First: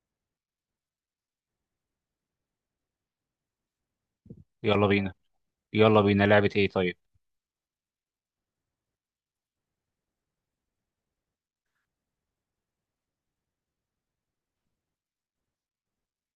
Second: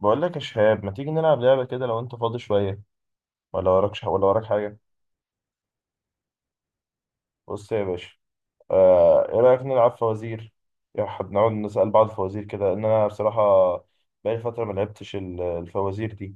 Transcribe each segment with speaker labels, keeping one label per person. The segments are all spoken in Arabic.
Speaker 1: بقول لك يا شهاب، ما تيجي نلعب لعبة كده لو انت فاضي شوية؟ ولا وراكش، ولا وراك حاجة؟
Speaker 2: يلا بينا. يلا بينا لعبة ايه؟ طيب،
Speaker 1: بص يا باشا. ايه رأيك نلعب فوازير؟ نقعد نسأل بعض فوازير كده، ان انا بصراحة بقالي فترة ما لعبتش الفوازير دي.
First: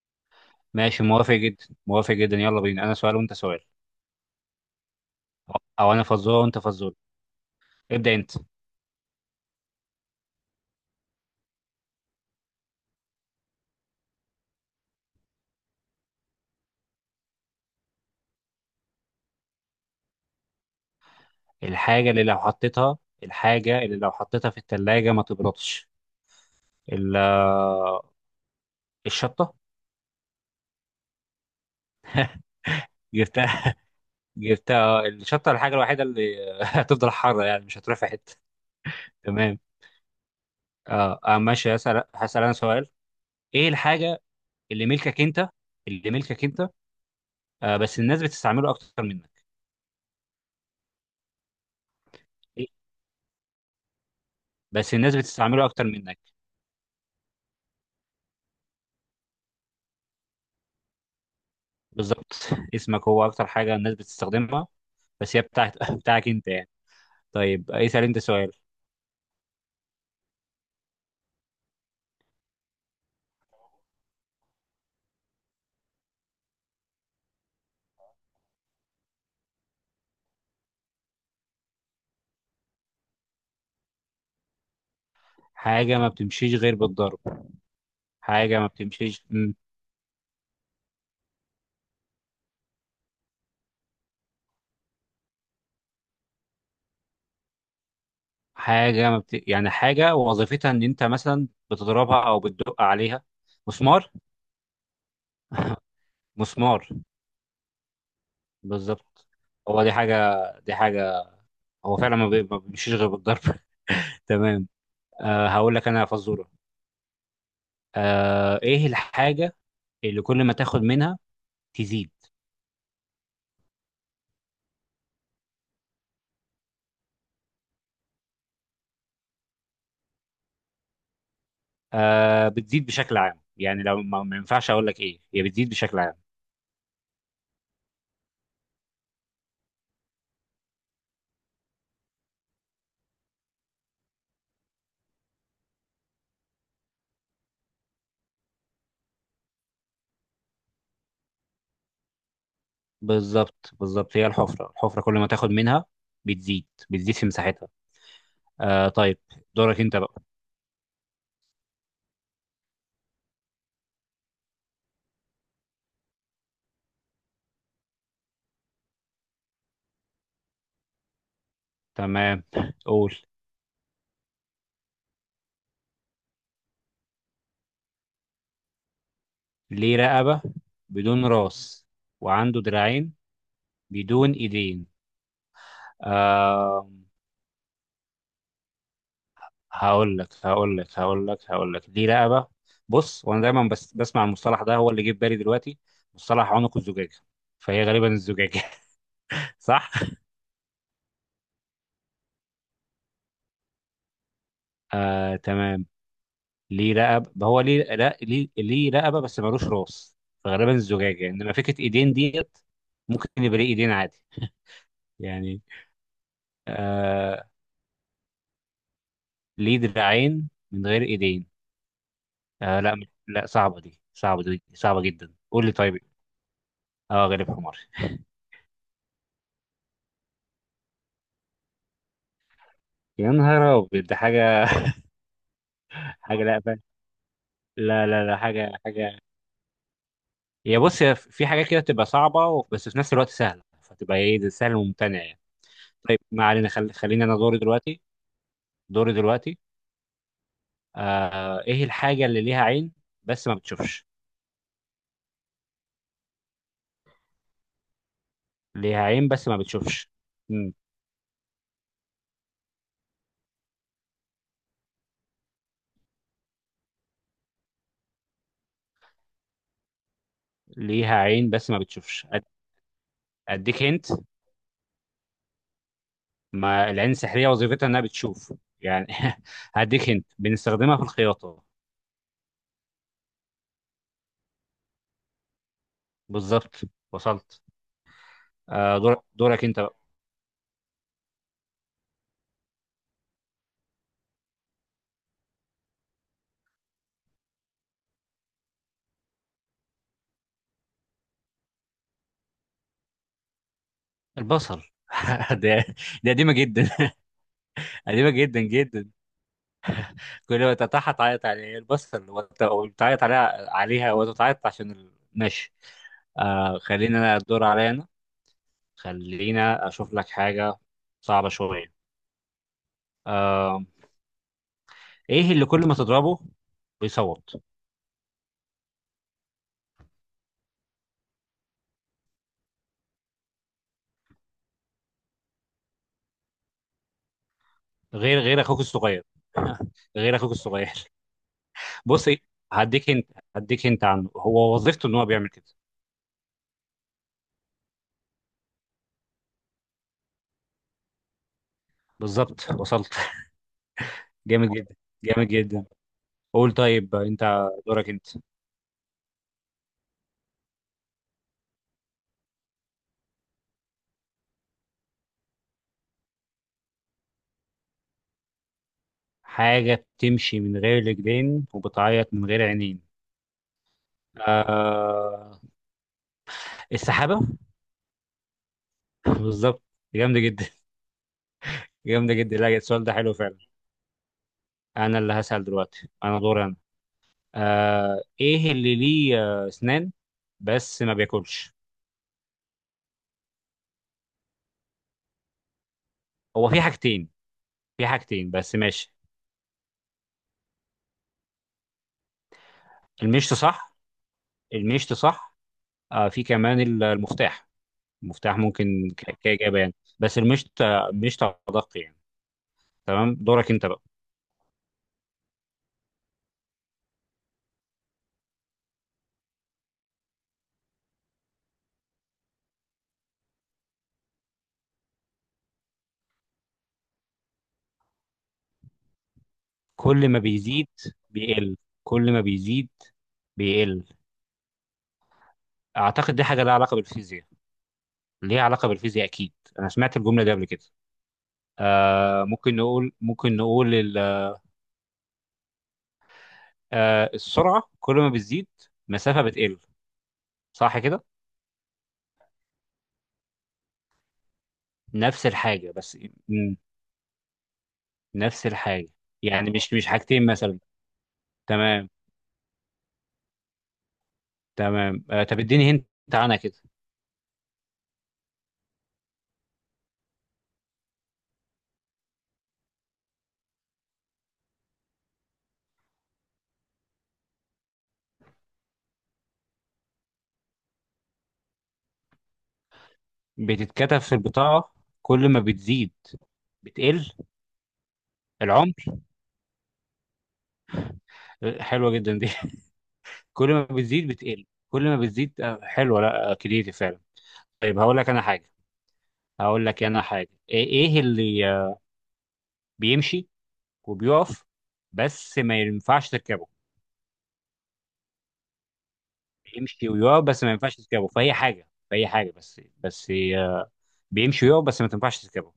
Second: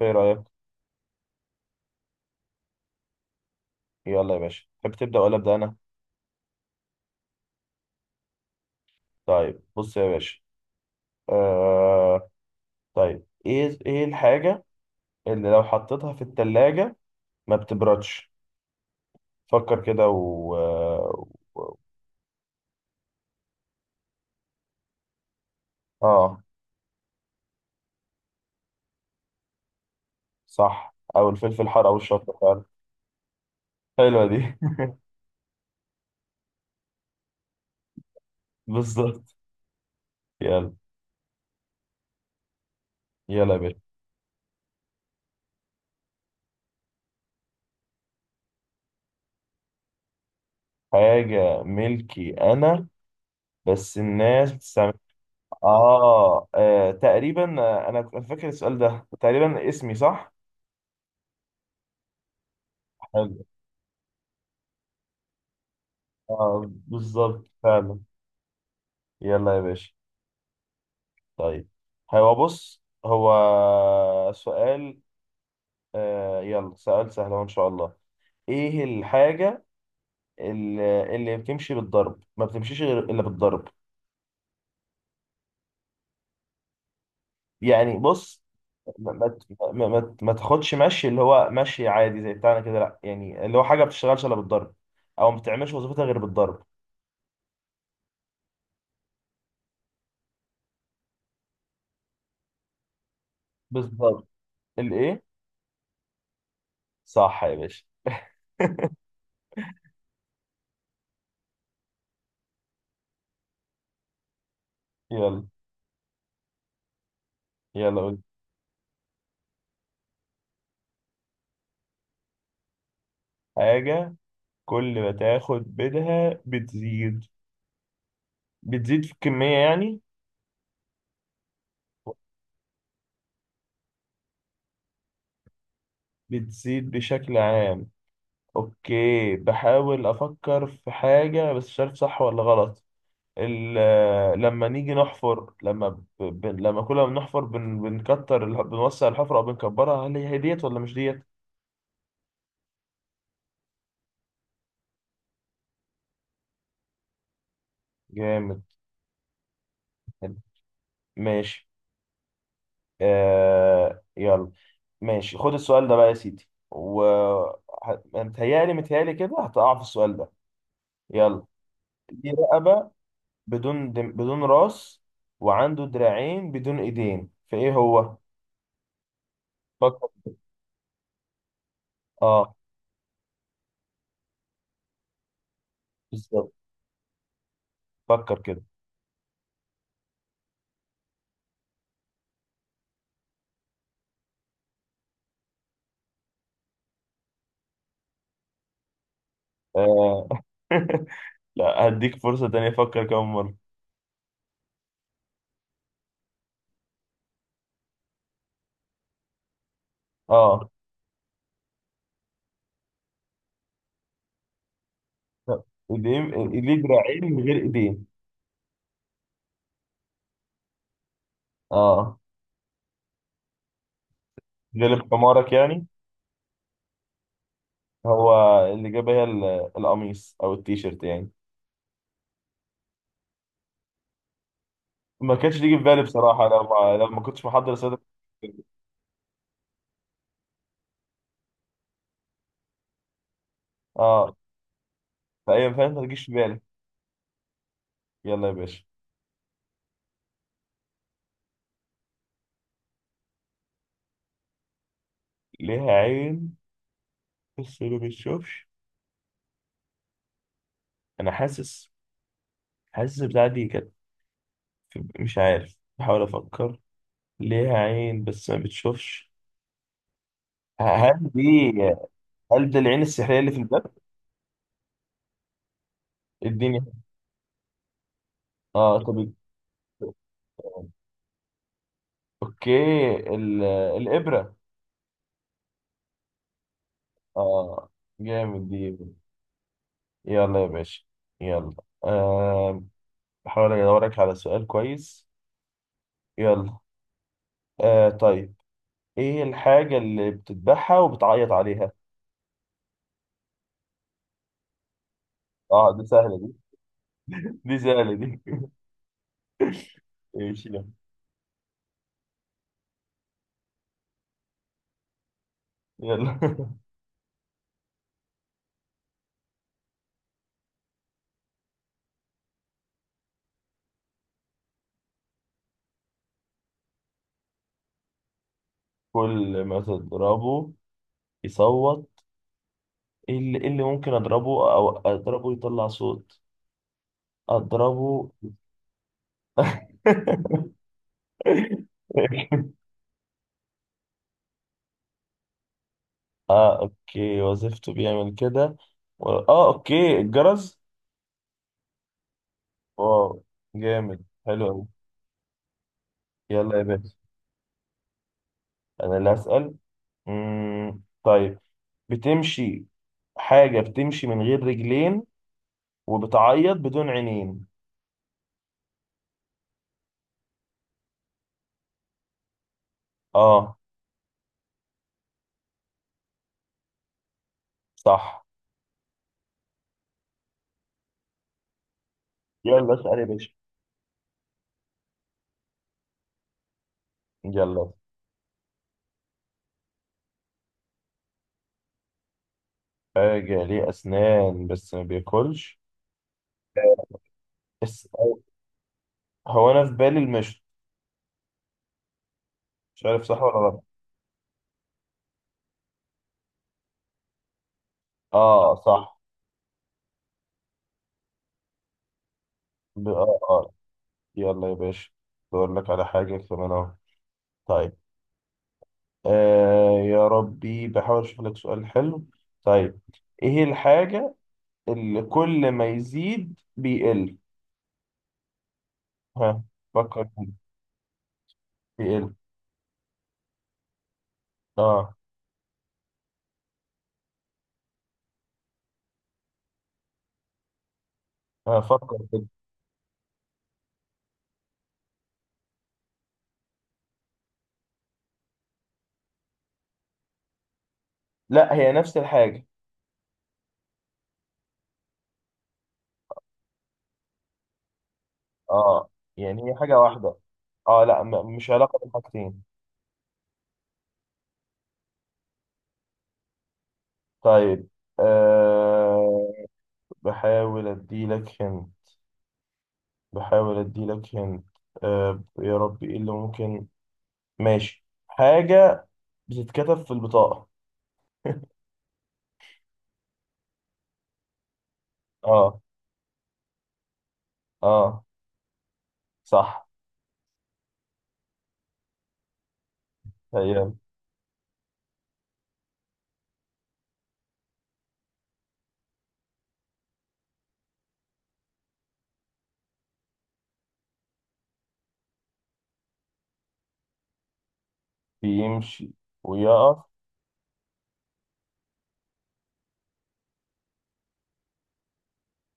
Speaker 1: ايه رأيك؟
Speaker 2: ماشي، موافق جدا موافق جدا، يلا بينا، انا سؤال وانت سؤال،
Speaker 1: يلا يا باشا، تحب تبدأ ولا أبدأ انا؟
Speaker 2: او انا فزورة وانت فزورة، ابدأ انت.
Speaker 1: طيب بص يا باشا. آه طيب، ايه الحاجة اللي لو حطيتها في التلاجة ما بتبردش؟ فكر كده
Speaker 2: الحاجة اللي لو حطيتها في التلاجة ما تبردش؟
Speaker 1: اه،
Speaker 2: ال- آه، الشطة.
Speaker 1: صح، او الفلفل الحار او الشطة فعلا.
Speaker 2: جبتها.
Speaker 1: حلوة دي.
Speaker 2: جبتها. الشطة الحاجة الوحيدة اللي هتفضل حارة يعني مش هتروح في حتة.
Speaker 1: بالظبط.
Speaker 2: تمام.
Speaker 1: يلا.
Speaker 2: ماشي، هسأل انا سؤال.
Speaker 1: يلا يا
Speaker 2: ايه
Speaker 1: باشا.
Speaker 2: الحاجة اللي ملكك انت اللي ملكك انت، آه بس الناس بتستعمله اكتر منك؟
Speaker 1: حاجة ملكي
Speaker 2: إيه؟
Speaker 1: أنا؟ بس الناس بتستعمل.
Speaker 2: بس الناس بتستعمله اكتر منك.
Speaker 1: تقريبا، أنا كنت فاكر السؤال ده تقريبا اسمي، صح؟
Speaker 2: بالظبط، اسمك هو
Speaker 1: حلو.
Speaker 2: اكتر حاجه الناس بتستخدمها، بس هي بتاعت بتاعك انت يعني.
Speaker 1: بالظبط
Speaker 2: طيب،
Speaker 1: فعلا.
Speaker 2: اسال انت سؤال.
Speaker 1: يلا يا باشا. طيب. هو سؤال. يلا، سؤال سهل أهو إن شاء الله. إيه الحاجة اللي بتمشي بالضرب، ما بتمشيش غير إلا بالضرب؟
Speaker 2: حاجه ما بتمشيش غير بالضرب؟
Speaker 1: يعني بص،
Speaker 2: حاجه ما
Speaker 1: ما
Speaker 2: بتمشيش،
Speaker 1: ما ما تاخدش مشي اللي هو مشي عادي زي بتاعنا كده، لا، يعني اللي هو حاجه ما بتشتغلش الا بالضرب، او ما بتعملش وظيفتها غير بالضرب.
Speaker 2: حاجه ما بت... يعني حاجه وظيفتها ان انت مثلا بتضربها او بتدق عليها. مسمار.
Speaker 1: بالضبط. الايه؟
Speaker 2: مسمار
Speaker 1: صح يا باشا.
Speaker 2: بالظبط. هو دي حاجه، دي حاجه، هو فعلا ما بيمشيش غير بالضرب. تمام.
Speaker 1: يلا.
Speaker 2: آه، هقول لك انا يا فزوره.
Speaker 1: يلا قول.
Speaker 2: آه، ايه الحاجه اللي كل ما تاخد منها تزيد؟
Speaker 1: حاجه كل ما تاخد منها بتزيد؟ بتزيد في الكميه يعني؟
Speaker 2: آه، بتزيد بشكل عام، يعني لو ما ينفعش اقول لك ايه هي، بتزيد بشكل عام.
Speaker 1: بتزيد بشكل عام. اوكي، بحاول افكر في حاجه بس مش عارف صح ولا غلط. لما نيجي نحفر، لما لما كل ما بنحفر بنكتر بنوسع الحفرة أو بنكبرها، هل هي ديت ولا مش ديت؟
Speaker 2: بالظبط بالظبط، هي الحفره، الحفره كل ما تاخد منها بتزيد، بتزيد في مساحتها.
Speaker 1: جامد.
Speaker 2: آه طيب، دورك انت بقى.
Speaker 1: حلو. ماشي. يلا. ماشي، خد السؤال ده بقى يا سيدي، متهيألي متهيألي كده هتقع في السؤال ده. يلا. دي
Speaker 2: تمام،
Speaker 1: رقبة
Speaker 2: قول.
Speaker 1: بدون راس، وعنده دراعين بدون ايدين، فايه هو؟
Speaker 2: ليه
Speaker 1: فكر.
Speaker 2: رقبه بدون راس
Speaker 1: اه،
Speaker 2: وعنده دراعين بدون ايدين.
Speaker 1: بالظبط.
Speaker 2: آه،
Speaker 1: فكر كده.
Speaker 2: هقول لك ليه رقبه. بص، وانا دايما بس بسمع المصطلح ده هو اللي جه في بالي دلوقتي، مصطلح عنق الزجاجه، فهي غالبا الزجاجه. صح.
Speaker 1: آه. لا، هديك فرصة تانية أفكر كمان مرة.
Speaker 2: آه تمام. ليه رقبة، ما هو ليه، لا ليه، ليه رقبة بس ملوش راس،
Speaker 1: اه،
Speaker 2: فغالبا الزجاجة، انما فكرة ايدين ديت ممكن يبقى ليه ايدين عادي يعني.
Speaker 1: طب، ايدين، ليه دراعين من
Speaker 2: آه،
Speaker 1: غير ايدين.
Speaker 2: ليه دراعين من غير ايدين؟
Speaker 1: اه،
Speaker 2: آه لا، لا صعبة دي
Speaker 1: غلب
Speaker 2: صعبة جدا،
Speaker 1: حمارك
Speaker 2: قول لي
Speaker 1: يعني.
Speaker 2: طيب. اه، غالب حمار.
Speaker 1: هو اللي جاب القميص او التيشيرت يعني.
Speaker 2: يا نهار ابيض، ده حاجة.
Speaker 1: ما كانش تيجي في بالي
Speaker 2: حاجة،
Speaker 1: بصراحة، لو ما لو ما كنتش محضر سادة.
Speaker 2: لا لا لا، حاجة. هي بص، هي في حاجة كده تبقى صعبة بس في نفس الوقت سهلة، فتبقى
Speaker 1: اه،
Speaker 2: ايه، ده سهل وممتنع يعني.
Speaker 1: فأي فعلا ما
Speaker 2: طيب
Speaker 1: تجيش في
Speaker 2: ما
Speaker 1: بالي.
Speaker 2: علينا، خليني انا دوري دلوقتي.
Speaker 1: يلا يا باشا.
Speaker 2: دوري دلوقتي آه، ايه الحاجة اللي ليها عين بس ما بتشوفش؟
Speaker 1: ليها عين بس ما بتشوفش؟
Speaker 2: ليها عين بس ما بتشوفش، مم.
Speaker 1: انا حاسس. حاسس البتاعة دي كانت مش عارف، بحاول افكر. ليها عين بس ما بتشوفش. هل
Speaker 2: ليها
Speaker 1: دي،
Speaker 2: عين بس ما بتشوفش.
Speaker 1: هل ده العين السحرية اللي في
Speaker 2: اديك
Speaker 1: الباب؟
Speaker 2: هنت.
Speaker 1: اديني.
Speaker 2: ما العين السحرية وظيفتها انها بتشوف
Speaker 1: اه،
Speaker 2: يعني.
Speaker 1: طب،
Speaker 2: هديك هنت، بنستخدمها في الخياطة.
Speaker 1: اوكي، ال... الابره.
Speaker 2: بالظبط، وصلت.
Speaker 1: اه، جامد دي.
Speaker 2: آه، دورك انت بقى.
Speaker 1: يلا يا باشا. يلا. آه بحاول ادورك على سؤال كويس. يلا. طيب، ايه الحاجه اللي بتذبحها وبتعيط عليها؟
Speaker 2: البصل. ده
Speaker 1: اه، دي
Speaker 2: دي
Speaker 1: سهله دي.
Speaker 2: قديمة جدا.
Speaker 1: دي سهله
Speaker 2: قديمة
Speaker 1: دي.
Speaker 2: جدا جدا. كل
Speaker 1: ايش
Speaker 2: ما
Speaker 1: ده؟
Speaker 2: تتعاطى تعيط عليه البصل، وتعيط عليها وتتعيط عشان ماشي.
Speaker 1: يلا.
Speaker 2: آه، خلينا انا الدور عليا أنا. خلينا اشوف لك حاجه صعبه شويه. آه، ايه اللي كل ما تضربه بيصوت؟
Speaker 1: كل ما تضربه يصوت؟ إيه اللي ممكن اضربه او اضربه يطلع صوت؟ اضربه.
Speaker 2: غير اخوك الصغير. غير اخوك الصغير. بص إيه، هديك انت، هديك انت عنه، هو وظيفته ان هو بيعمل كده.
Speaker 1: اه، اوكي، وظيفته بيعمل كده. اه، اوكي، الجرس.
Speaker 2: بالظبط، وصلت.
Speaker 1: واو. جامد. حلو
Speaker 2: جامد
Speaker 1: قوي.
Speaker 2: جدا جامد جدا. قول
Speaker 1: يلا يا باشا.
Speaker 2: طيب انت دورك انت.
Speaker 1: انا اللي هسأل. مم. طيب. بتمشي، حاجة بتمشي من غير رجلين وبتعيط بدون عينين.
Speaker 2: حاجه بتمشي من غير رجلين وبتعيط من غير عينين.
Speaker 1: اه،
Speaker 2: آه، السحابه.
Speaker 1: صح.
Speaker 2: بالظبط، جامده جدا، جامده جدا، لا
Speaker 1: يلا،
Speaker 2: السؤال ده
Speaker 1: اسأل يا
Speaker 2: حلو
Speaker 1: باشا.
Speaker 2: فعلا. انا اللي هسأل دلوقتي، انا دور انا.
Speaker 1: يلا.
Speaker 2: آه، ايه اللي ليه اسنان بس ما بياكلش؟
Speaker 1: حاجة ليه أسنان بس ما بياكلش؟
Speaker 2: هو في حاجتين،
Speaker 1: بس.
Speaker 2: في حاجتين بس ماشي.
Speaker 1: هو أنا في بالي المشط، مش عارف صح ولا
Speaker 2: المشط
Speaker 1: غلط.
Speaker 2: صح، المشط صح. آه، في كمان المفتاح، المفتاح
Speaker 1: اه،
Speaker 2: ممكن
Speaker 1: صح.
Speaker 2: كإجابة يعني، بس المشط، المشط أدق يعني.
Speaker 1: ب...
Speaker 2: تمام،
Speaker 1: اه
Speaker 2: دورك
Speaker 1: اه
Speaker 2: انت بقى.
Speaker 1: يلا يا باشا. بقول لك على حاجة كمان اهو. طيب. يا ربي، بحاول اشوف لك سؤال حلو. طيب. ايه الحاجة اللي كل ما يزيد بيقل؟ ها، فكر
Speaker 2: كل ما
Speaker 1: كده.
Speaker 2: بيزيد بيقل. كل
Speaker 1: بيقل.
Speaker 2: ما بيزيد بيقل.
Speaker 1: اه،
Speaker 2: اعتقد دي حاجة لها علاقة بالفيزياء، ليها علاقة بالفيزياء اكيد، انا سمعت الجملة دي قبل كده.
Speaker 1: ها، فكر كده.
Speaker 2: آه، ممكن نقول، آه، السرعة كل ما بتزيد، مسافة بتقل. صح كده؟
Speaker 1: لا، هي نفس الحاجة.
Speaker 2: نفس الحاجة بس، مم. نفس الحاجة.
Speaker 1: اه، يعني
Speaker 2: يعني
Speaker 1: هي
Speaker 2: مش
Speaker 1: حاجة
Speaker 2: مش
Speaker 1: واحدة.
Speaker 2: حاجتين مثلا.
Speaker 1: اه، لا، مش علاقة
Speaker 2: تمام،
Speaker 1: بالحاجتين.
Speaker 2: تمام. آه طب اديني هنت عنها كده.
Speaker 1: طيب. آه بحاول اديلك هن بحاول اديلك هن. يا ربي، ايه اللي ممكن؟ ماشي، حاجة بتتكتب في البطاقة.
Speaker 2: بتتكتب في البطاقة، كل ما
Speaker 1: اه.
Speaker 2: بتزيد بتقل.
Speaker 1: اه.
Speaker 2: العمر.
Speaker 1: صح.
Speaker 2: آه، حلوة جدا دي. كل ما
Speaker 1: هي
Speaker 2: بتزيد بتقل. كل ما بتزيد، آه حلوة، لا آه، كريتيف فعلا. طيب، هقول لك أنا حاجة. إيه اللي بيمشي وبيقف بس ما ينفعش تركبه؟
Speaker 1: بيمشي ويقف،
Speaker 2: بيمشي ويقف بس ما ينفعش تركبه في اي حاجه، في اي حاجه بس بس آه، بيمشي ويقف بس ما تنفعش تركبه.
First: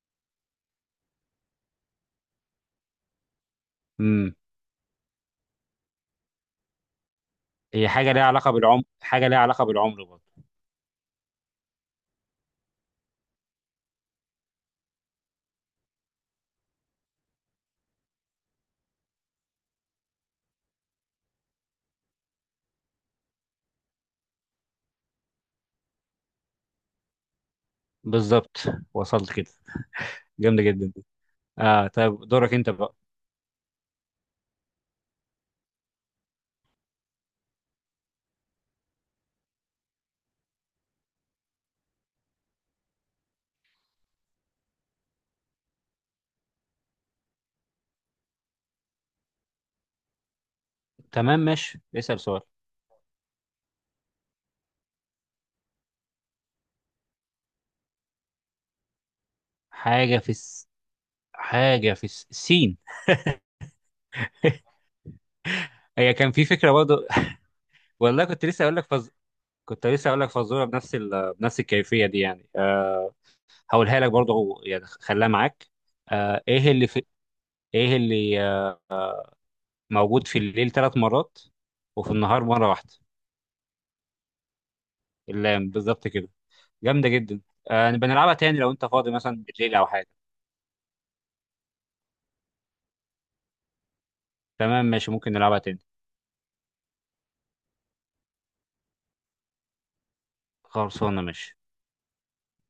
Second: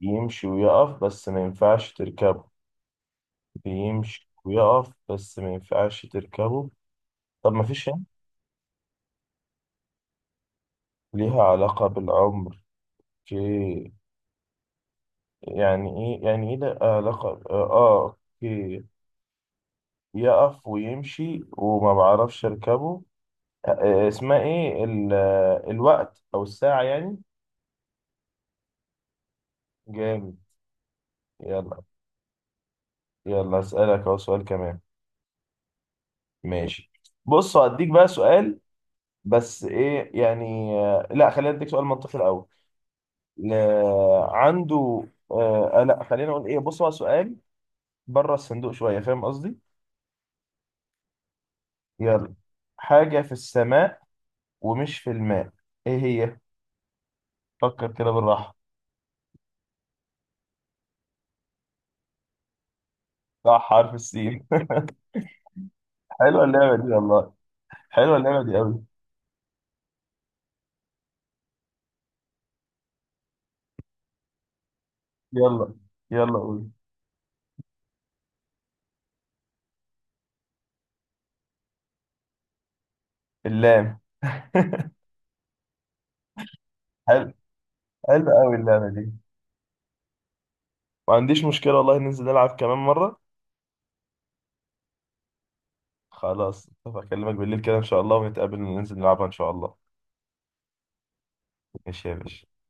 Speaker 1: يمشي ويقف بس ما ينفعش تركبه. بيمشي
Speaker 2: امم
Speaker 1: ويقف بس ما ينفعش تركبه. طب، ما فيش
Speaker 2: هي
Speaker 1: يعني.
Speaker 2: حاجه ليها علاقه بالعمر، حاجه ليها علاقه بالعمر برضه.
Speaker 1: ليها علاقة بالعمر؟ اوكي، يعني، ايه يعني ايه ده علاقة، اه، اوكي. يقف ويمشي وما بعرفش اركبه. اسمها ايه ال... آه، الوقت او الساعة يعني.
Speaker 2: بالظبط، وصلت كده،
Speaker 1: جامد.
Speaker 2: جامده جدا دي.
Speaker 1: يلا.
Speaker 2: اه طيب، دورك انت بقى.
Speaker 1: يلا اسألك اهو سؤال كمان. ماشي. بص، هديك بقى سؤال. بس ايه يعني، لا، خلينا اديك سؤال منطقي الاول. ل- عنده، لا، خلينا نقول ايه، بص هو سؤال بره الصندوق شويه، فاهم قصدي؟
Speaker 2: تمام ماشي، اسال
Speaker 1: يلا.
Speaker 2: سؤال.
Speaker 1: حاجه في السماء ومش في الماء، ايه هي؟ فكر كده بالراحه.
Speaker 2: حاجه في الس... حاجه في الس... السين.
Speaker 1: صح، حرف السين.
Speaker 2: هي كان
Speaker 1: حلوه
Speaker 2: في فكره
Speaker 1: اللعبه دي
Speaker 2: برضه.
Speaker 1: والله. حلوه
Speaker 2: والله
Speaker 1: اللعبه
Speaker 2: كنت
Speaker 1: دي
Speaker 2: لسه اقول
Speaker 1: قوي.
Speaker 2: لك فز... كنت لسه اقول لك فزوره بنفس بنفس الكيفيه دي يعني. آه، هقولها لك برضه هو يعني، خليها معاك.
Speaker 1: يلا. يلا
Speaker 2: آه،
Speaker 1: قول.
Speaker 2: ايه اللي موجود في الليل 3 مرات وفي النهار مرة واحدة؟
Speaker 1: اللام.
Speaker 2: اللام. بالظبط كده، جامدة
Speaker 1: حلو.
Speaker 2: جدا. آه، نبقى
Speaker 1: حلو
Speaker 2: نلعبها
Speaker 1: قوي
Speaker 2: تاني لو انت
Speaker 1: اللعبه دي.
Speaker 2: فاضي مثلا بالليل او حاجة.
Speaker 1: ما عنديش مشكله والله، ننزل نلعب كمان مره.
Speaker 2: تمام ماشي، ممكن نلعبها تاني.
Speaker 1: خلاص، اكلمك بالليل كده ان شاء الله، ونتقابل وننزل نلعبها ان شاء الله.
Speaker 2: خلصانة ماشي.
Speaker 1: ماشي يا باشا.